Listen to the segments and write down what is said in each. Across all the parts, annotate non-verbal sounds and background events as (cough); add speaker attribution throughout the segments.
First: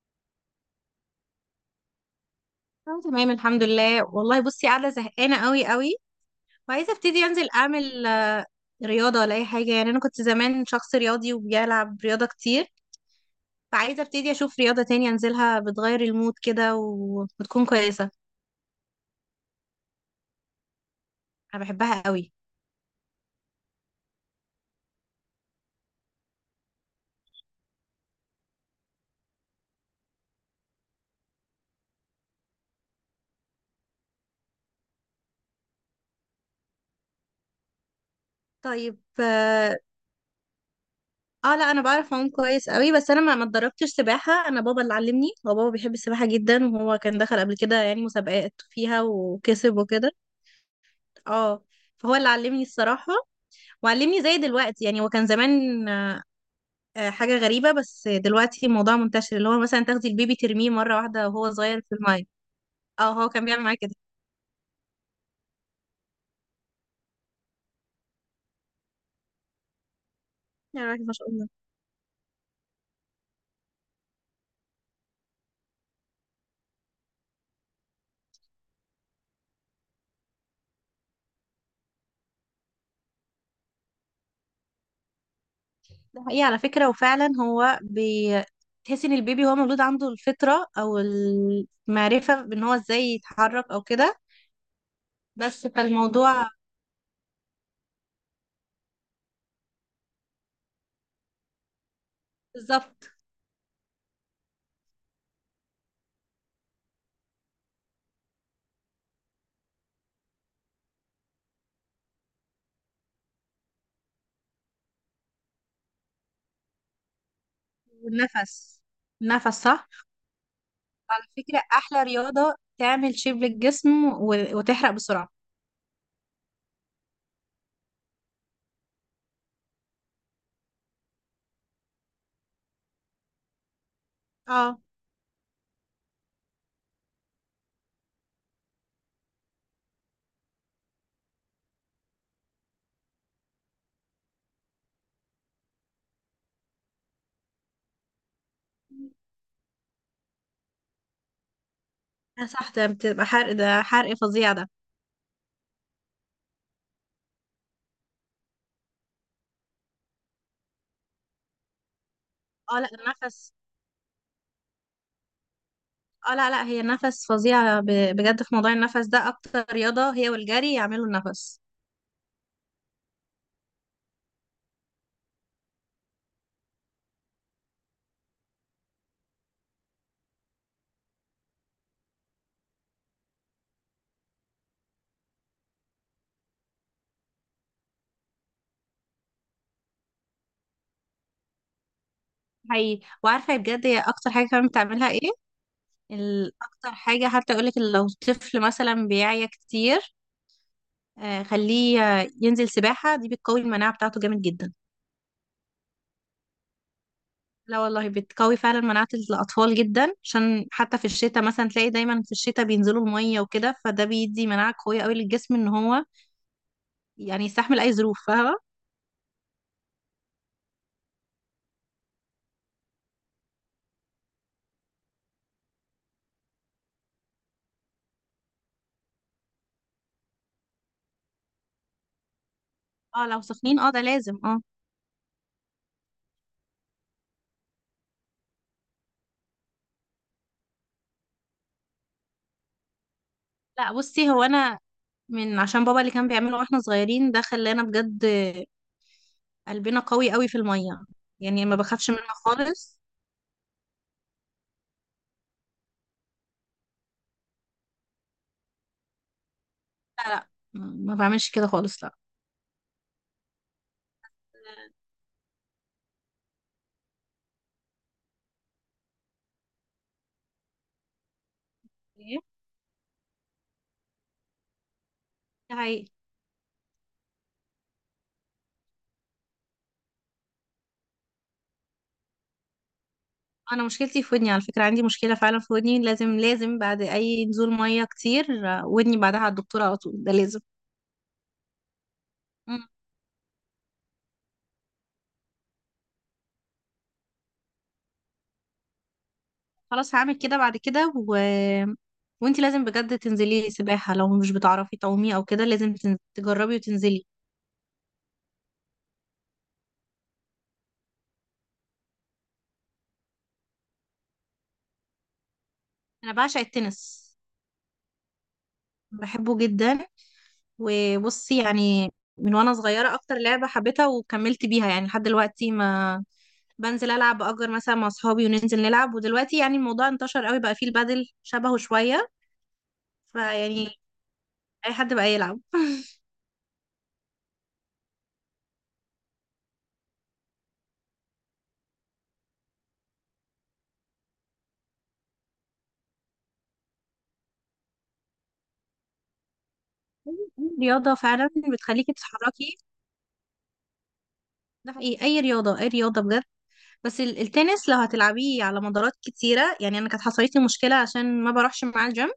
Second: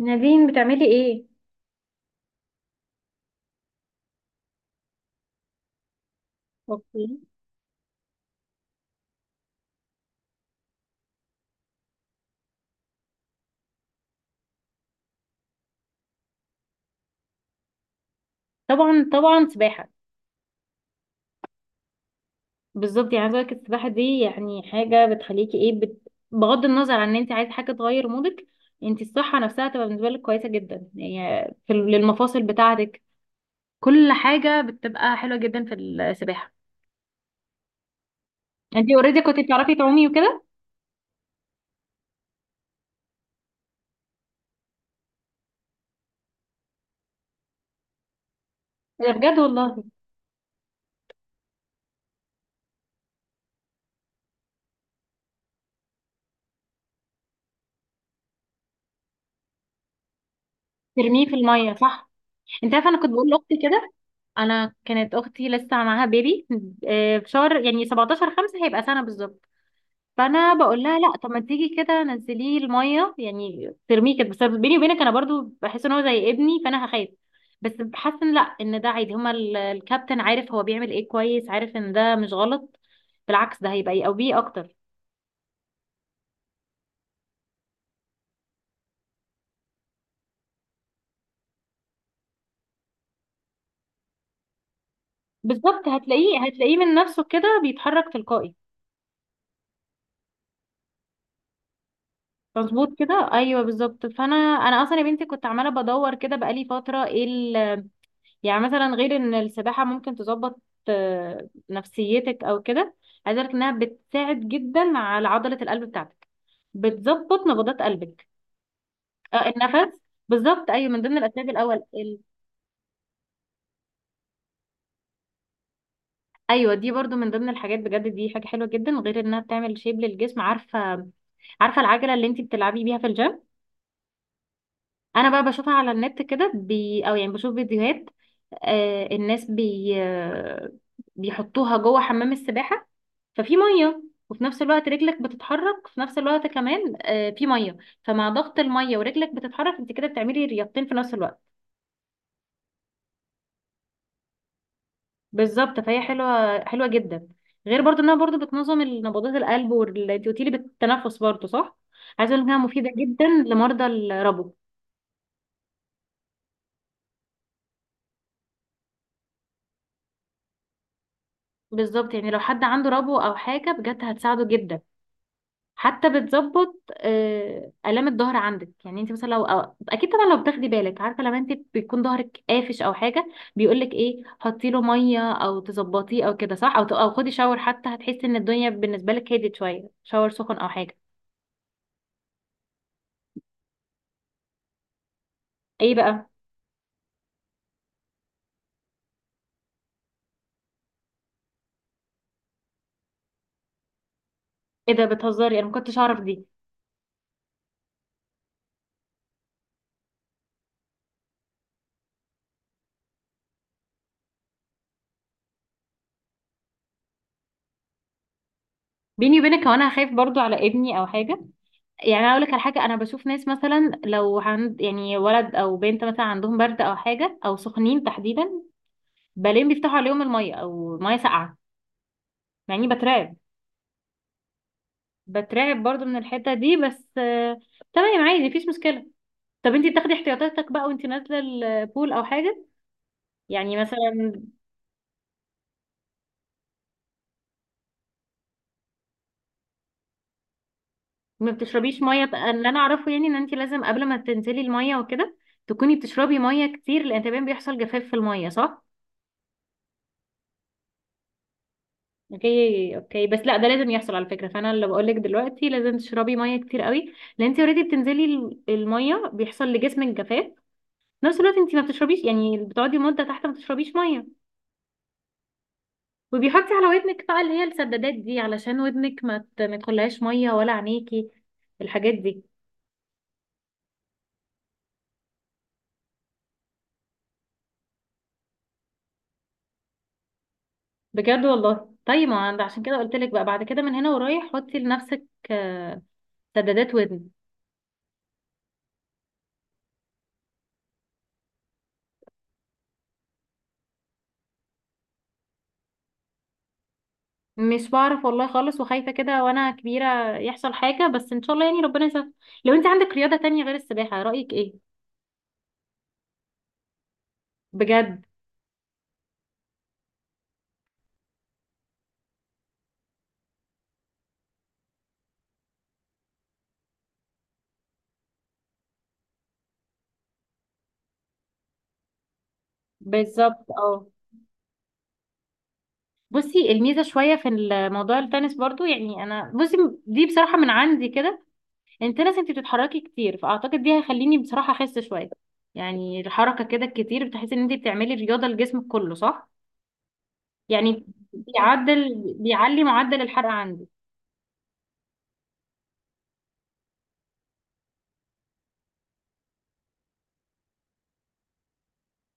Speaker 1: نادين بتعملي ايه؟
Speaker 2: اه، تمام الحمد لله. والله بصي، قاعده زهقانه قوي قوي وعايزه
Speaker 1: اوكي.
Speaker 2: ابتدي انزل اعمل رياضه ولا اي حاجه. يعني انا كنت زمان شخص رياضي وبيلعب رياضه كتير، فعايزه ابتدي اشوف رياضه تانية انزلها بتغير المود كده وتكون كويسه.
Speaker 1: طبعا، سباحه.
Speaker 2: انا بحبها قوي.
Speaker 1: بالظبط، يعني عايزه اقول لك السباحه دي يعني حاجه بغض النظر عن ان انت عايزه حاجه تغير مودك، انت الصحه نفسها تبقى بالنسبه لك كويسه جدا، يعني في للمفاصل بتاعتك، كل حاجه بتبقى حلوه جدا في السباحه. انت
Speaker 2: طيب،
Speaker 1: اوريدي كنت بتعرفي
Speaker 2: اه.
Speaker 1: تعومي وكده؟
Speaker 2: لا، انا بعرف اعوم كويس قوي، بس انا ما اتدربتش سباحه. انا بابا اللي علمني، هو بابا بيحب السباحه جدا، وهو كان دخل قبل كده يعني مسابقات فيها
Speaker 1: ده بجد
Speaker 2: وكسب
Speaker 1: والله؟
Speaker 2: وكده. اه. فهو اللي علمني الصراحه. وعلمني زي دلوقتي، يعني هو كان زمان حاجة غريبة. بس دلوقتي الموضوع منتشر، اللي هو مثلا تاخدي البيبي ترميه مرة
Speaker 1: ترميه
Speaker 2: واحدة
Speaker 1: في
Speaker 2: وهو
Speaker 1: الميه
Speaker 2: صغير في
Speaker 1: صح.
Speaker 2: المية.
Speaker 1: انت عارفه انا كنت
Speaker 2: اه،
Speaker 1: بقول
Speaker 2: هو كان
Speaker 1: لاختي
Speaker 2: بيعمل معايا
Speaker 1: كده،
Speaker 2: كده.
Speaker 1: انا كانت اختي لسه معاها بيبي، في شهر يعني 17 5، هيبقى سنه بالظبط. فانا بقول
Speaker 2: يعني
Speaker 1: لها
Speaker 2: الواحد
Speaker 1: لا،
Speaker 2: ما شاء
Speaker 1: طب ما
Speaker 2: الله.
Speaker 1: تيجي كده نزليه الميه، يعني ترميه كده، بس بيني وبينك انا برضو بحس ان هو زي ابني فانا هخاف. بس بحس ان لا، ان ده عادي، هما الكابتن عارف هو بيعمل ايه، كويس عارف ان ده مش غلط، بالعكس ده هيبقى يقويه اكتر.
Speaker 2: ده حقيقي على فكرة. وفعلا هو تحس ان البيبي هو مولود عنده الفطرة او المعرفة بان هو ازاي يتحرك او كده. بس
Speaker 1: بالظبط، هتلاقيه
Speaker 2: فالموضوع.
Speaker 1: هتلاقيه من نفسه كده بيتحرك تلقائي. مظبوط
Speaker 2: بالظبط.
Speaker 1: كده، ايوه بالظبط. فانا اصلا يا بنتي كنت عماله بدور كده بقالي فتره، ايه يعني مثلا غير ان السباحة ممكن تظبط نفسيتك او كده، عايزة اقولك انها بتساعد جدا على عضلة القلب بتاعتك، بتظبط نبضات قلبك.
Speaker 2: والنفس، النفس صح.
Speaker 1: النفس بالظبط، ايوه من ضمن
Speaker 2: على
Speaker 1: الاسباب
Speaker 2: فكرة
Speaker 1: الاول
Speaker 2: احلى رياضة تعمل شيب للجسم وتحرق بسرعة.
Speaker 1: ايوه، دي برضو من ضمن الحاجات، بجد دي حاجة حلوة جدا. غير انها بتعمل شيب للجسم، عارفة؟ عارفة العجلة اللي انتي بتلعبي بيها في الجيم؟
Speaker 2: اه.
Speaker 1: انا بقى بشوفها على النت كده بي او يعني بشوف فيديوهات، الناس بي آه بيحطوها جوه حمام السباحة، ففي مية، وفي نفس الوقت رجلك بتتحرك في نفس الوقت، كمان في مية، فمع ضغط المية ورجلك بتتحرك انت كده بتعملي رياضتين في نفس الوقت.
Speaker 2: آه صح، ده بتبقى حرق، ده حرق فظيع ده.
Speaker 1: بالظبط، فهي حلوة جدا، غير برضو انها برضو بتنظم نبضات القلب، وانت قلتيلي بالتنفس برضو صح، عايزة اقول انها
Speaker 2: اه لا،
Speaker 1: مفيدة جدا
Speaker 2: النفس،
Speaker 1: لمرضى الربو.
Speaker 2: اه لا لا، هي النفس فظيعة بجد. في موضوع النفس ده، اكتر رياضة هي والجري يعملوا النفس.
Speaker 1: بالظبط يعني لو حد عنده ربو او حاجة بجد هتساعده جدا، حتى بتظبط آلام الظهر عندك. يعني انت مثلا لو أو اكيد طبعا لو بتاخدي بالك، عارفه لما انت بيكون ظهرك قافش او حاجه، بيقول لك ايه؟ حطي له ميه او تظبطيه او كده صح، او او خدي شاور، حتى هتحسي ان الدنيا بالنسبه لك هديت شويه، شاور سخن او حاجه.
Speaker 2: حقيقي. وعارفة بجد هي اكتر حاجة كمان بتعملها ايه؟
Speaker 1: ايه بقى؟
Speaker 2: اكتر حاجة، حتى يقولك لو طفل مثلا بيعيا كتير، خليه ينزل سباحة، دي بتقوي المناعة بتاعته جامد جدا.
Speaker 1: ايه ده بتهزري؟ انا ما كنتش اعرف دي.
Speaker 2: لا والله، بتقوي فعلا مناعة الأطفال جدا، عشان حتى في الشتاء مثلا تلاقي دايما في الشتاء بينزلوا المية وكده، فده بيدي مناعة قوية قوي للجسم، ان هو يعني يستحمل اي ظروف، فاهمه؟
Speaker 1: بيني وبينك هو انا خايف برضو على ابني او حاجه. يعني اقول لك على حاجه، انا بشوف ناس مثلا لو عند يعني ولد او بنت مثلا عندهم برد او حاجه او سخنين تحديدا، بلين بيفتحوا عليهم الميه او ميه ساقعه، يعني
Speaker 2: اه
Speaker 1: بترعب،
Speaker 2: لو سخنين اه، ده لازم اه.
Speaker 1: بترعب برضو من الحتة دي، بس تمام عادي مفيش مشكلة. طب انتي بتاخدي احتياطاتك بقى وانتي نازلة البول او حاجة؟ يعني
Speaker 2: لا بصي،
Speaker 1: مثلا
Speaker 2: هو انا من عشان بابا اللي كان بيعمله واحنا صغيرين، ده خلانا بجد قلبنا قوي قوي في الميه.
Speaker 1: ما
Speaker 2: يعني ما
Speaker 1: بتشربيش
Speaker 2: بخافش
Speaker 1: مية،
Speaker 2: منها
Speaker 1: اللي انا
Speaker 2: خالص.
Speaker 1: اعرفه يعني ان انتي لازم قبل ما تنزلي المية وكده تكوني بتشربي مية كتير، لان تمام بيحصل جفاف في المية صح.
Speaker 2: لا لا، ما بعملش كده خالص، لا.
Speaker 1: اوكي، بس لا، ده لازم يحصل على فكرة، فانا اللي بقولك دلوقتي لازم تشربي مية كتير قوي، لان انتي اوريدي بتنزلي المية بيحصل لجسمك جفاف، في نفس الوقت انتي ما بتشربيش،
Speaker 2: ايه.
Speaker 1: يعني بتقعدي مدة تحت ما بتشربيش مية.
Speaker 2: ده حقيقي.
Speaker 1: وبيحطي على ودنك بقى اللي هي السدادات دي، علشان ودنك ما تخليهاش ميه، ولا عينيكي الحاجات دي.
Speaker 2: انا مشكلتي في ودني، على فكره عندي مشكله فعلا في ودني، لازم لازم بعد اي نزول ميه كتير ودني بعدها على الدكتوره على طول، ده لازم.
Speaker 1: بجد والله؟ طيب ما عند عشان كده قلت لك بقى، بعد كده من هنا ورايح حطي لنفسك آه، سدادات ودن.
Speaker 2: خلاص هعمل كده بعد كده وانتي لازم بجد تنزلي سباحة. لو مش بتعرفي تعومي او كده لازم تجربي وتنزلي.
Speaker 1: مش بعرف والله خالص، وخايفه كده وانا كبيره يحصل حاجه، بس ان شاء الله يعني ربنا يسهل. لو انت عندك رياضه تانية غير السباحه رايك ايه؟
Speaker 2: انا بعشق التنس،
Speaker 1: بجد؟
Speaker 2: بحبه جدا. وبصي يعني من وانا صغيرة اكتر لعبة حبيتها وكملت بيها، يعني لحد دلوقتي ما بنزل العب باجر مثلا مع اصحابي وننزل نلعب. ودلوقتي يعني الموضوع انتشر قوي، بقى فيه البادل شبهه شوية.
Speaker 1: بالظبط
Speaker 2: فيعني
Speaker 1: اه.
Speaker 2: اي حد بقى يلعب (laughs)
Speaker 1: بصي، الميزه شويه في الموضوع التنس برضو، يعني انا بصي دي بصراحه من عندي كده، التنس انت بتتحركي كتير، فاعتقد دي هيخليني بصراحه اخس شويه، يعني الحركه كده الكتير بتحسي ان انت بتعملي رياضه لجسمك كله صح، يعني
Speaker 2: رياضة فعلا بتخليكي
Speaker 1: بيعدل،
Speaker 2: تتحركي.
Speaker 1: بيعلي معدل الحرق عندي.
Speaker 2: ده حقيقي، اي رياضة، اي رياضة بجد. بس التنس لو هتلعبيه على مدارات كتيرة، يعني أنا كانت حصلت لي مشكلة عشان ما بروحش مع الجيم.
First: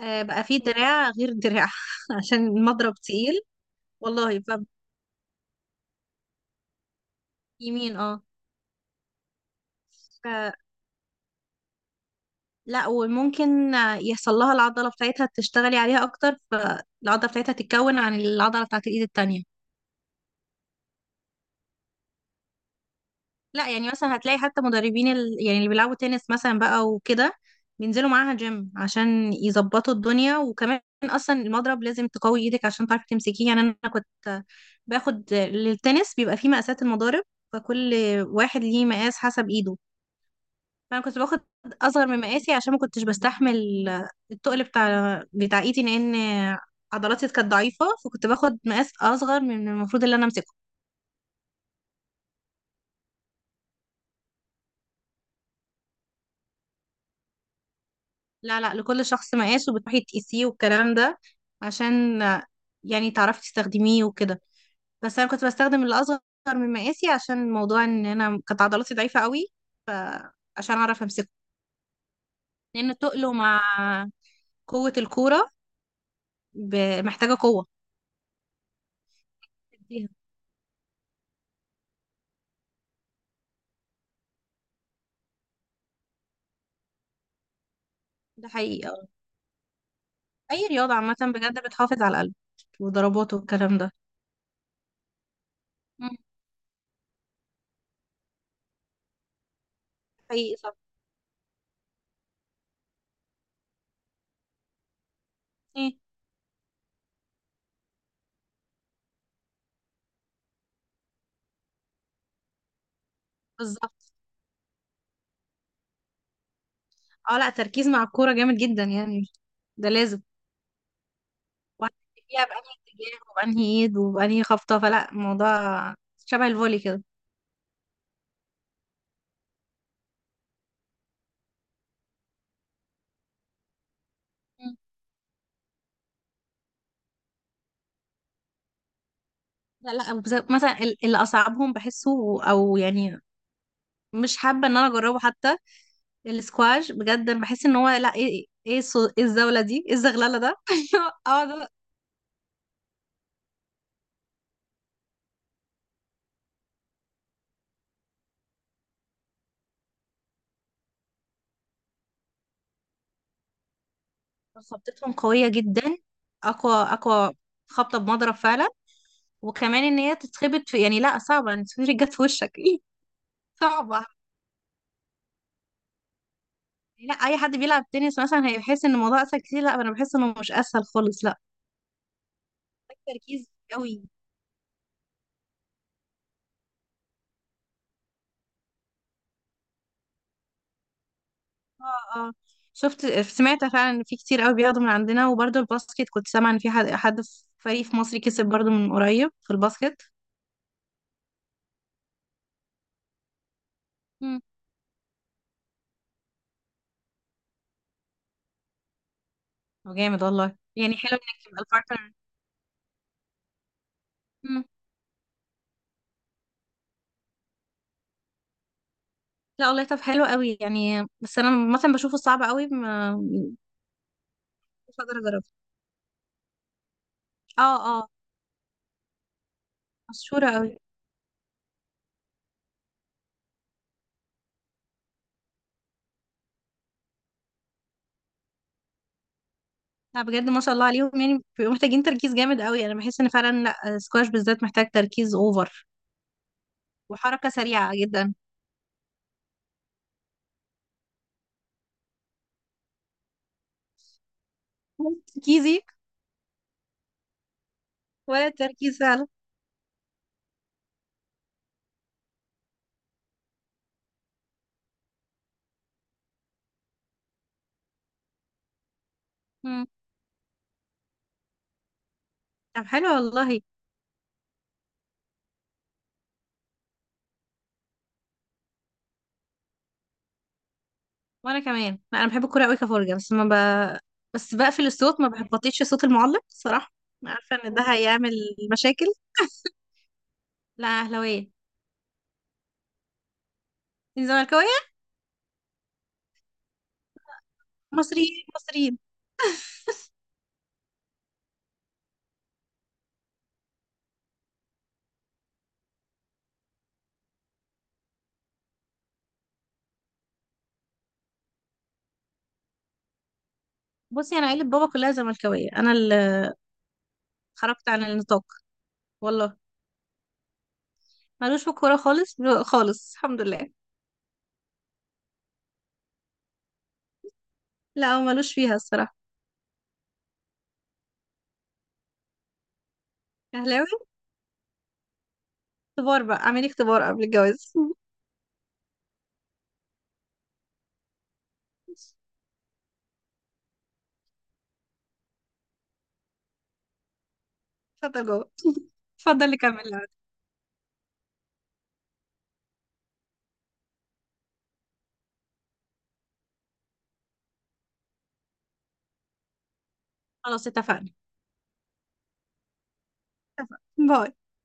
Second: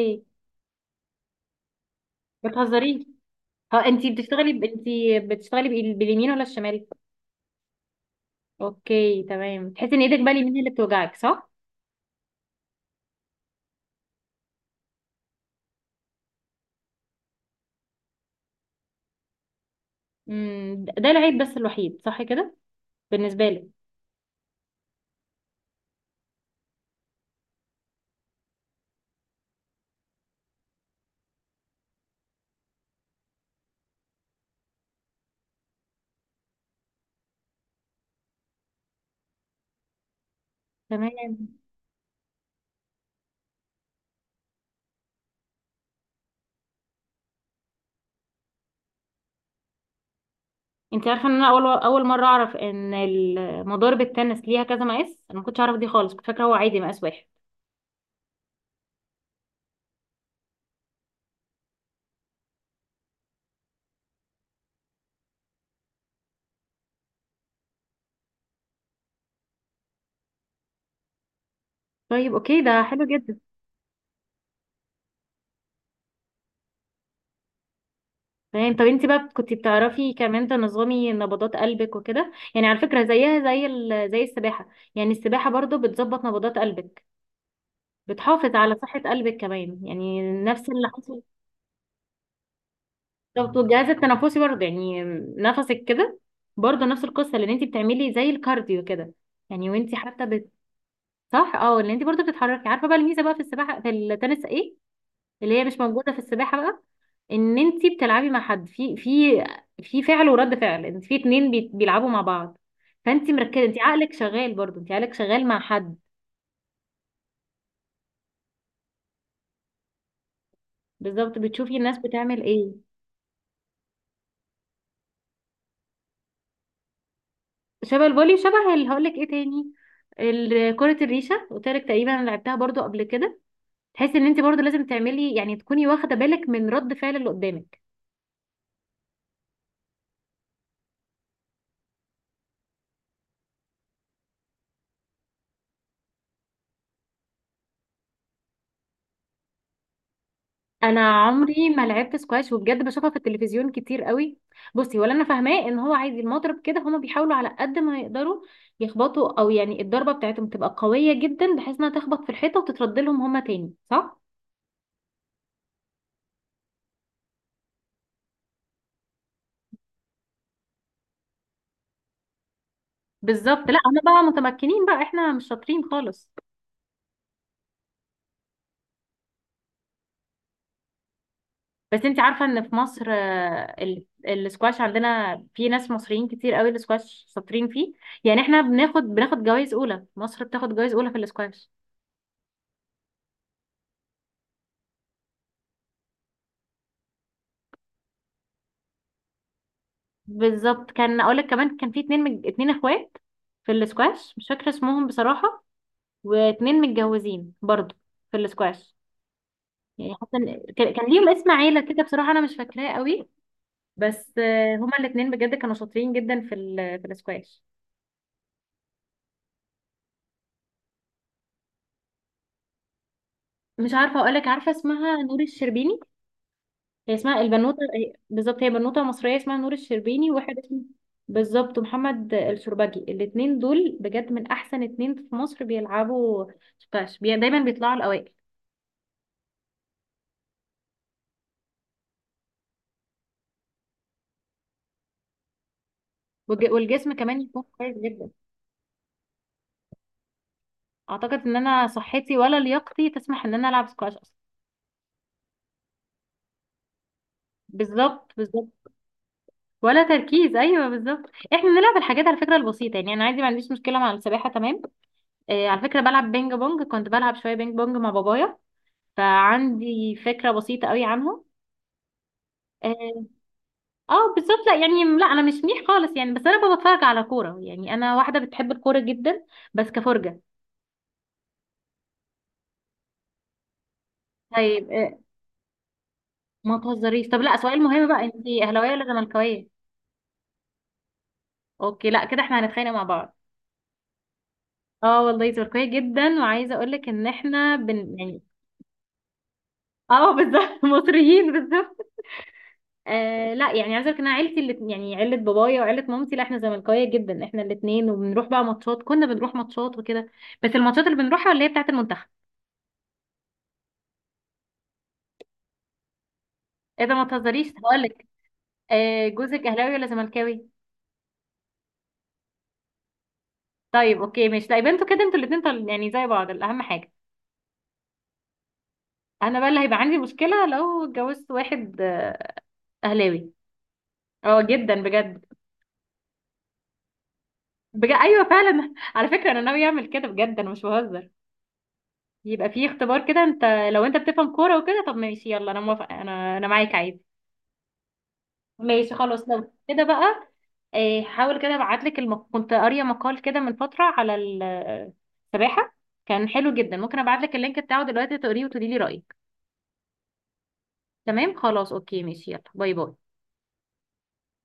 Speaker 2: بقى فيه دراع غير دراع (laughs) عشان المضرب
Speaker 1: بتهزريش؟
Speaker 2: تقيل.
Speaker 1: ها انت
Speaker 2: والله بقى،
Speaker 1: انت بتشتغلي باليمين ولا الشمال؟
Speaker 2: يمين اه.
Speaker 1: اوكي تمام، تحسي ان ايدك بقى اليمين
Speaker 2: ف-
Speaker 1: هي اللي بتوجعك صح.
Speaker 2: لا، وممكن يحصل لها العضلة بتاعتها، تشتغلي عليها أكتر، فالعضلة بتاعتها تتكون عن العضلة بتاعت الإيد التانية.
Speaker 1: ده العيب بس الوحيد صح كده بالنسبه لك.
Speaker 2: لا يعني مثلا هتلاقي حتى مدربين يعني اللي بيلعبوا تنس مثلا بقى وكده بينزلوا معاها جيم عشان يظبطوا الدنيا. وكمان اصلا المضرب لازم تقوي ايدك عشان تعرفي تمسكيه. يعني انا كنت باخد للتنس، بيبقى فيه مقاسات المضارب، فكل واحد ليه مقاس حسب ايده. فانا كنت باخد
Speaker 1: تمام.
Speaker 2: اصغر من مقاسي عشان ما كنتش بستحمل التقل بتاع ايدي، لان عضلاتي كانت ضعيفة، فكنت باخد مقاس اصغر من المفروض اللي انا امسكه.
Speaker 1: انت عارفه ان انا اول مره اعرف ان مضارب التنس ليها كذا مقاس؟ انا ما كنتش اعرف دي خالص، كنت فاكره هو عادي مقاس واحد.
Speaker 2: لا لا، لكل شخص مقاس، وبتروحي تقيسيه والكلام ده عشان يعني تعرفي تستخدميه وكده. بس انا كنت بستخدم اللي اصغر من مقاسي، عشان موضوع ان انا كانت عضلاتي ضعيفة قوي، فعشان اعرف امسكه،
Speaker 1: طيب اوكي ده
Speaker 2: لان
Speaker 1: حلو
Speaker 2: تقله
Speaker 1: جدا.
Speaker 2: مع قوة الكورة محتاجة قوة
Speaker 1: تمام. طب انت بقى كنت
Speaker 2: تديها.
Speaker 1: بتعرفي كمان تنظمي نبضات قلبك وكده؟ يعني على فكرة زيها زي زي السباحة، يعني السباحة برضو بتظبط نبضات قلبك،
Speaker 2: ده
Speaker 1: بتحافظ على
Speaker 2: حقيقي
Speaker 1: صحة
Speaker 2: اه.
Speaker 1: قلبك كمان، يعني
Speaker 2: اي
Speaker 1: نفس اللي
Speaker 2: رياضة عامة
Speaker 1: حصل.
Speaker 2: بجد بتحافظ على القلب وضربات
Speaker 1: بالظبط،
Speaker 2: والكلام
Speaker 1: والجهاز
Speaker 2: ده.
Speaker 1: التنفسي برضو، يعني نفسك
Speaker 2: مم.
Speaker 1: كده، برضو نفس القصة، لان انت بتعملي زي الكارديو كده، يعني وانت حتى
Speaker 2: حقيقي صح.
Speaker 1: صح اه، اللي انت برضو بتتحركي. عارفة بقى الميزة بقى في السباحة في التنس ايه، اللي هي مش
Speaker 2: ايه
Speaker 1: موجودة في السباحة بقى؟ ان انت بتلعبي مع حد، في في فعل ورد فعل، انت في اتنين بيلعبوا مع بعض، فانت مركزه، انت
Speaker 2: بالظبط.
Speaker 1: عقلك شغال، برضو انت عقلك شغال مع حد.
Speaker 2: اه لا، تركيز مع الكورة جامد جدا يعني، ده لازم.
Speaker 1: بالظبط، بتشوفي الناس بتعمل
Speaker 2: وهتلاقيها
Speaker 1: ايه.
Speaker 2: بأنهي اتجاه وبأنهي ايد وبأنهي خبطة، فلا الموضوع شبه الفولي كده.
Speaker 1: شبه الفولي، شبه اللي هقول لك ايه تاني، كرة الريشة، قلت لك تقريبا انا لعبتها برضو قبل كده، تحسي ان انت برضو
Speaker 2: مم.
Speaker 1: لازم تعملي، يعني تكوني واخدة بالك من رد فعل اللي قدامك.
Speaker 2: لا لا، مثلا اللي أصعبهم بحسه أو يعني مش حابة إن أنا أجربه حتى. السكواش بجد أنا بحس إن هو لا، إيه إيه إيه الزاولة دي، إيه الزغللة ده
Speaker 1: انا
Speaker 2: (laughs) أقعد
Speaker 1: عمري ما لعبت سكواش، وبجد بشوفها في التلفزيون كتير قوي. بصي ولا انا فاهماه ان هو عايز المضرب كده، هما بيحاولوا على قد ما يقدروا يخبطوا، او يعني الضربه بتاعتهم تبقى قويه جدا بحيث انها تخبط في الحيطه وتترد لهم هما تاني صح.
Speaker 2: خبطتهم قوية جدا، أقوى أقوى. خبطة بمضرب فعلا. وكمان إن هي تتخبط في يعني لا، صعبة إن تتخبط جت في وشك (laughs) إيه
Speaker 1: بالظبط، لا هما
Speaker 2: صعبة.
Speaker 1: بقى متمكنين بقى، احنا مش شاطرين خالص.
Speaker 2: يعني لا، أي حد بيلعب تنس مثلا هيحس إن الموضوع أسهل كتير، لا أنا بحس إنه مش أسهل خالص، لا.
Speaker 1: بس انت عارفه ان في مصر
Speaker 2: تركيز قوي.
Speaker 1: السكواش عندنا في ناس مصريين كتير قوي السكواش شاطرين فيه؟ يعني احنا بناخد جوائز اولى، مصر بتاخد جوائز اولى في السكواش.
Speaker 2: اه اه، شفت، سمعت فعلا ان في كتير قوي بياخدوا من عندنا. وبرضه الباسكت كنت سامعه ان في حد في فريق في مصر كسب برضه من قريب في الباسكت.
Speaker 1: بالظبط، كان اقولك كمان، كان في اتنين اتنين اخوات في الاسكواش،
Speaker 2: مم.
Speaker 1: مش فاكره اسمهم بصراحه، واتنين متجوزين برضو في الاسكواش. يعني
Speaker 2: وجامد
Speaker 1: حتى
Speaker 2: والله،
Speaker 1: كان
Speaker 2: يعني
Speaker 1: كان
Speaker 2: حلو
Speaker 1: ليهم
Speaker 2: انك
Speaker 1: اسم
Speaker 2: تبقى
Speaker 1: عيله كده،
Speaker 2: البارتنر.
Speaker 1: بصراحه انا مش فاكراه قوي، بس
Speaker 2: مم.
Speaker 1: آه، هما الاتنين بجد كانوا شاطرين جدا في في الاسكواش.
Speaker 2: لا والله، طب حلو قوي يعني. بس انا مثلا بشوفه صعب قوي، ما
Speaker 1: مش عارفه اقولك، عارفه
Speaker 2: مش هقدر
Speaker 1: اسمها نور
Speaker 2: اجربه.
Speaker 1: الشربيني؟ هي اسمها
Speaker 2: اه
Speaker 1: البنوته
Speaker 2: اه،
Speaker 1: بالظبط، هي بنوته مصريه اسمها نور الشربيني،
Speaker 2: مشهوره
Speaker 1: وواحد
Speaker 2: قوي.
Speaker 1: اسمه بالظبط محمد الشربجي، الاتنين دول بجد من احسن اتنين في مصر بيلعبوا سكواش، دايما بيطلعوا الاوائل.
Speaker 2: لا بجد ما شاء الله عليهم، يعني بيبقوا محتاجين تركيز جامد قوي. انا بحس ان فعلا، لا، سكواش بالذات محتاج تركيز اوفر
Speaker 1: والجسم كمان
Speaker 2: وحركه
Speaker 1: يكون
Speaker 2: سريعه
Speaker 1: كويس جدا.
Speaker 2: جدا.
Speaker 1: اعتقد ان انا صحتي ولا لياقتي تسمح ان انا العب سكواش اصلا.
Speaker 2: ولا تركيزي.
Speaker 1: بالظبط
Speaker 2: ولا
Speaker 1: بالظبط
Speaker 2: التركيز فعلا.
Speaker 1: ولا تركيز ايوه بالظبط، احنا بنلعب الحاجات على فكره البسيطه، يعني انا عادي ما عنديش مشكله مع السباحه تمام. آه على فكره بلعب بينج بونج، كنت بلعب شويه بينج بونج مع بابايا، فعندي فكره بسيطه قوي عنه.
Speaker 2: طب حلو
Speaker 1: اه.
Speaker 2: والله.
Speaker 1: بالظبط، لا يعني لا، انا مش منيح خالص يعني، بس انا بتفرج على كوره، يعني انا واحده بتحب الكوره جدا بس كفرجه.
Speaker 2: وانا كمان لا، انا بحب الكوره قوي كفرجه، بس ما ب... بس بقفل
Speaker 1: طيب آه
Speaker 2: الصوت، ما بحبطيش صوت المعلق
Speaker 1: ما
Speaker 2: صراحه.
Speaker 1: تهزريش.
Speaker 2: أنا
Speaker 1: طب لا،
Speaker 2: عارفه ان
Speaker 1: سؤال
Speaker 2: ده
Speaker 1: مهم بقى،
Speaker 2: هيعمل
Speaker 1: انت اهلاويه ولا
Speaker 2: مشاكل
Speaker 1: زملكاويه؟
Speaker 2: (laughs) لا اهلاويه.
Speaker 1: اوكي لا كده احنا هنتخانق مع بعض.
Speaker 2: إنت زملكاويه.
Speaker 1: اه والله تركيا جدا، وعايزه اقول لك ان احنا بن (laughs) يعني
Speaker 2: مصريين مصريين.
Speaker 1: اه بالظبط (laughs) مصريين بالظبط. آه لا، يعني عايزه اقول لك ان انا عيلتي اللي يعني عيله بابايا وعيله مامتي، لا احنا زملكاويه جدا احنا الاثنين، وبنروح بقى ماتشات، كنا بنروح ماتشات وكده، بس الماتشات اللي بنروحها اللي هي بتاعه المنتخب.
Speaker 2: بصي انا عيله بابا كلها زملكاويه، انا اللي
Speaker 1: ايه ده ما تهزريش،
Speaker 2: خرجت
Speaker 1: هقول
Speaker 2: عن
Speaker 1: لك
Speaker 2: النطاق. والله
Speaker 1: جوزك اهلاوي ولا زملكاوي؟
Speaker 2: ملوش في الكوره خالص، خالص الحمد لله.
Speaker 1: طيب اوكي ماشي، لا يبقى انتوا كده انتوا الاثنين يعني زي بعض اهم حاجه.
Speaker 2: لا هو ملوش فيها الصراحه.
Speaker 1: انا بقى اللي هيبقى عندي مشكله لو اتجوزت واحد اهلاوي،
Speaker 2: اهلاوي.
Speaker 1: اه جدا بجد.
Speaker 2: اختبار بقى، اعملي اختبار قبل الجواز (laughs)
Speaker 1: بجد ايوه فعلا (laughs) على فكره انا ناوي اعمل كده بجد انا مش بهزر، يبقى في اختبار كده انت، لو انت بتفهم كوره وكده طب ماشي يلا انا موافقه، انا معاك عادي.
Speaker 2: اتفضل جوه.
Speaker 1: ماشي خلاص
Speaker 2: اتفضل
Speaker 1: لو
Speaker 2: نكمل.
Speaker 1: كده بقى حاول كده ابعت لك كنت قاريه مقال كده من فتره على السباحه، كان حلو جدا، ممكن ابعت لك اللينك بتاعه دلوقتي تقريه وتقولي لي رايك.
Speaker 2: خلاص اتفقنا.
Speaker 1: تمام خلاص اوكي ماشي، يلا باي باي.
Speaker 2: اتفقنا. باي.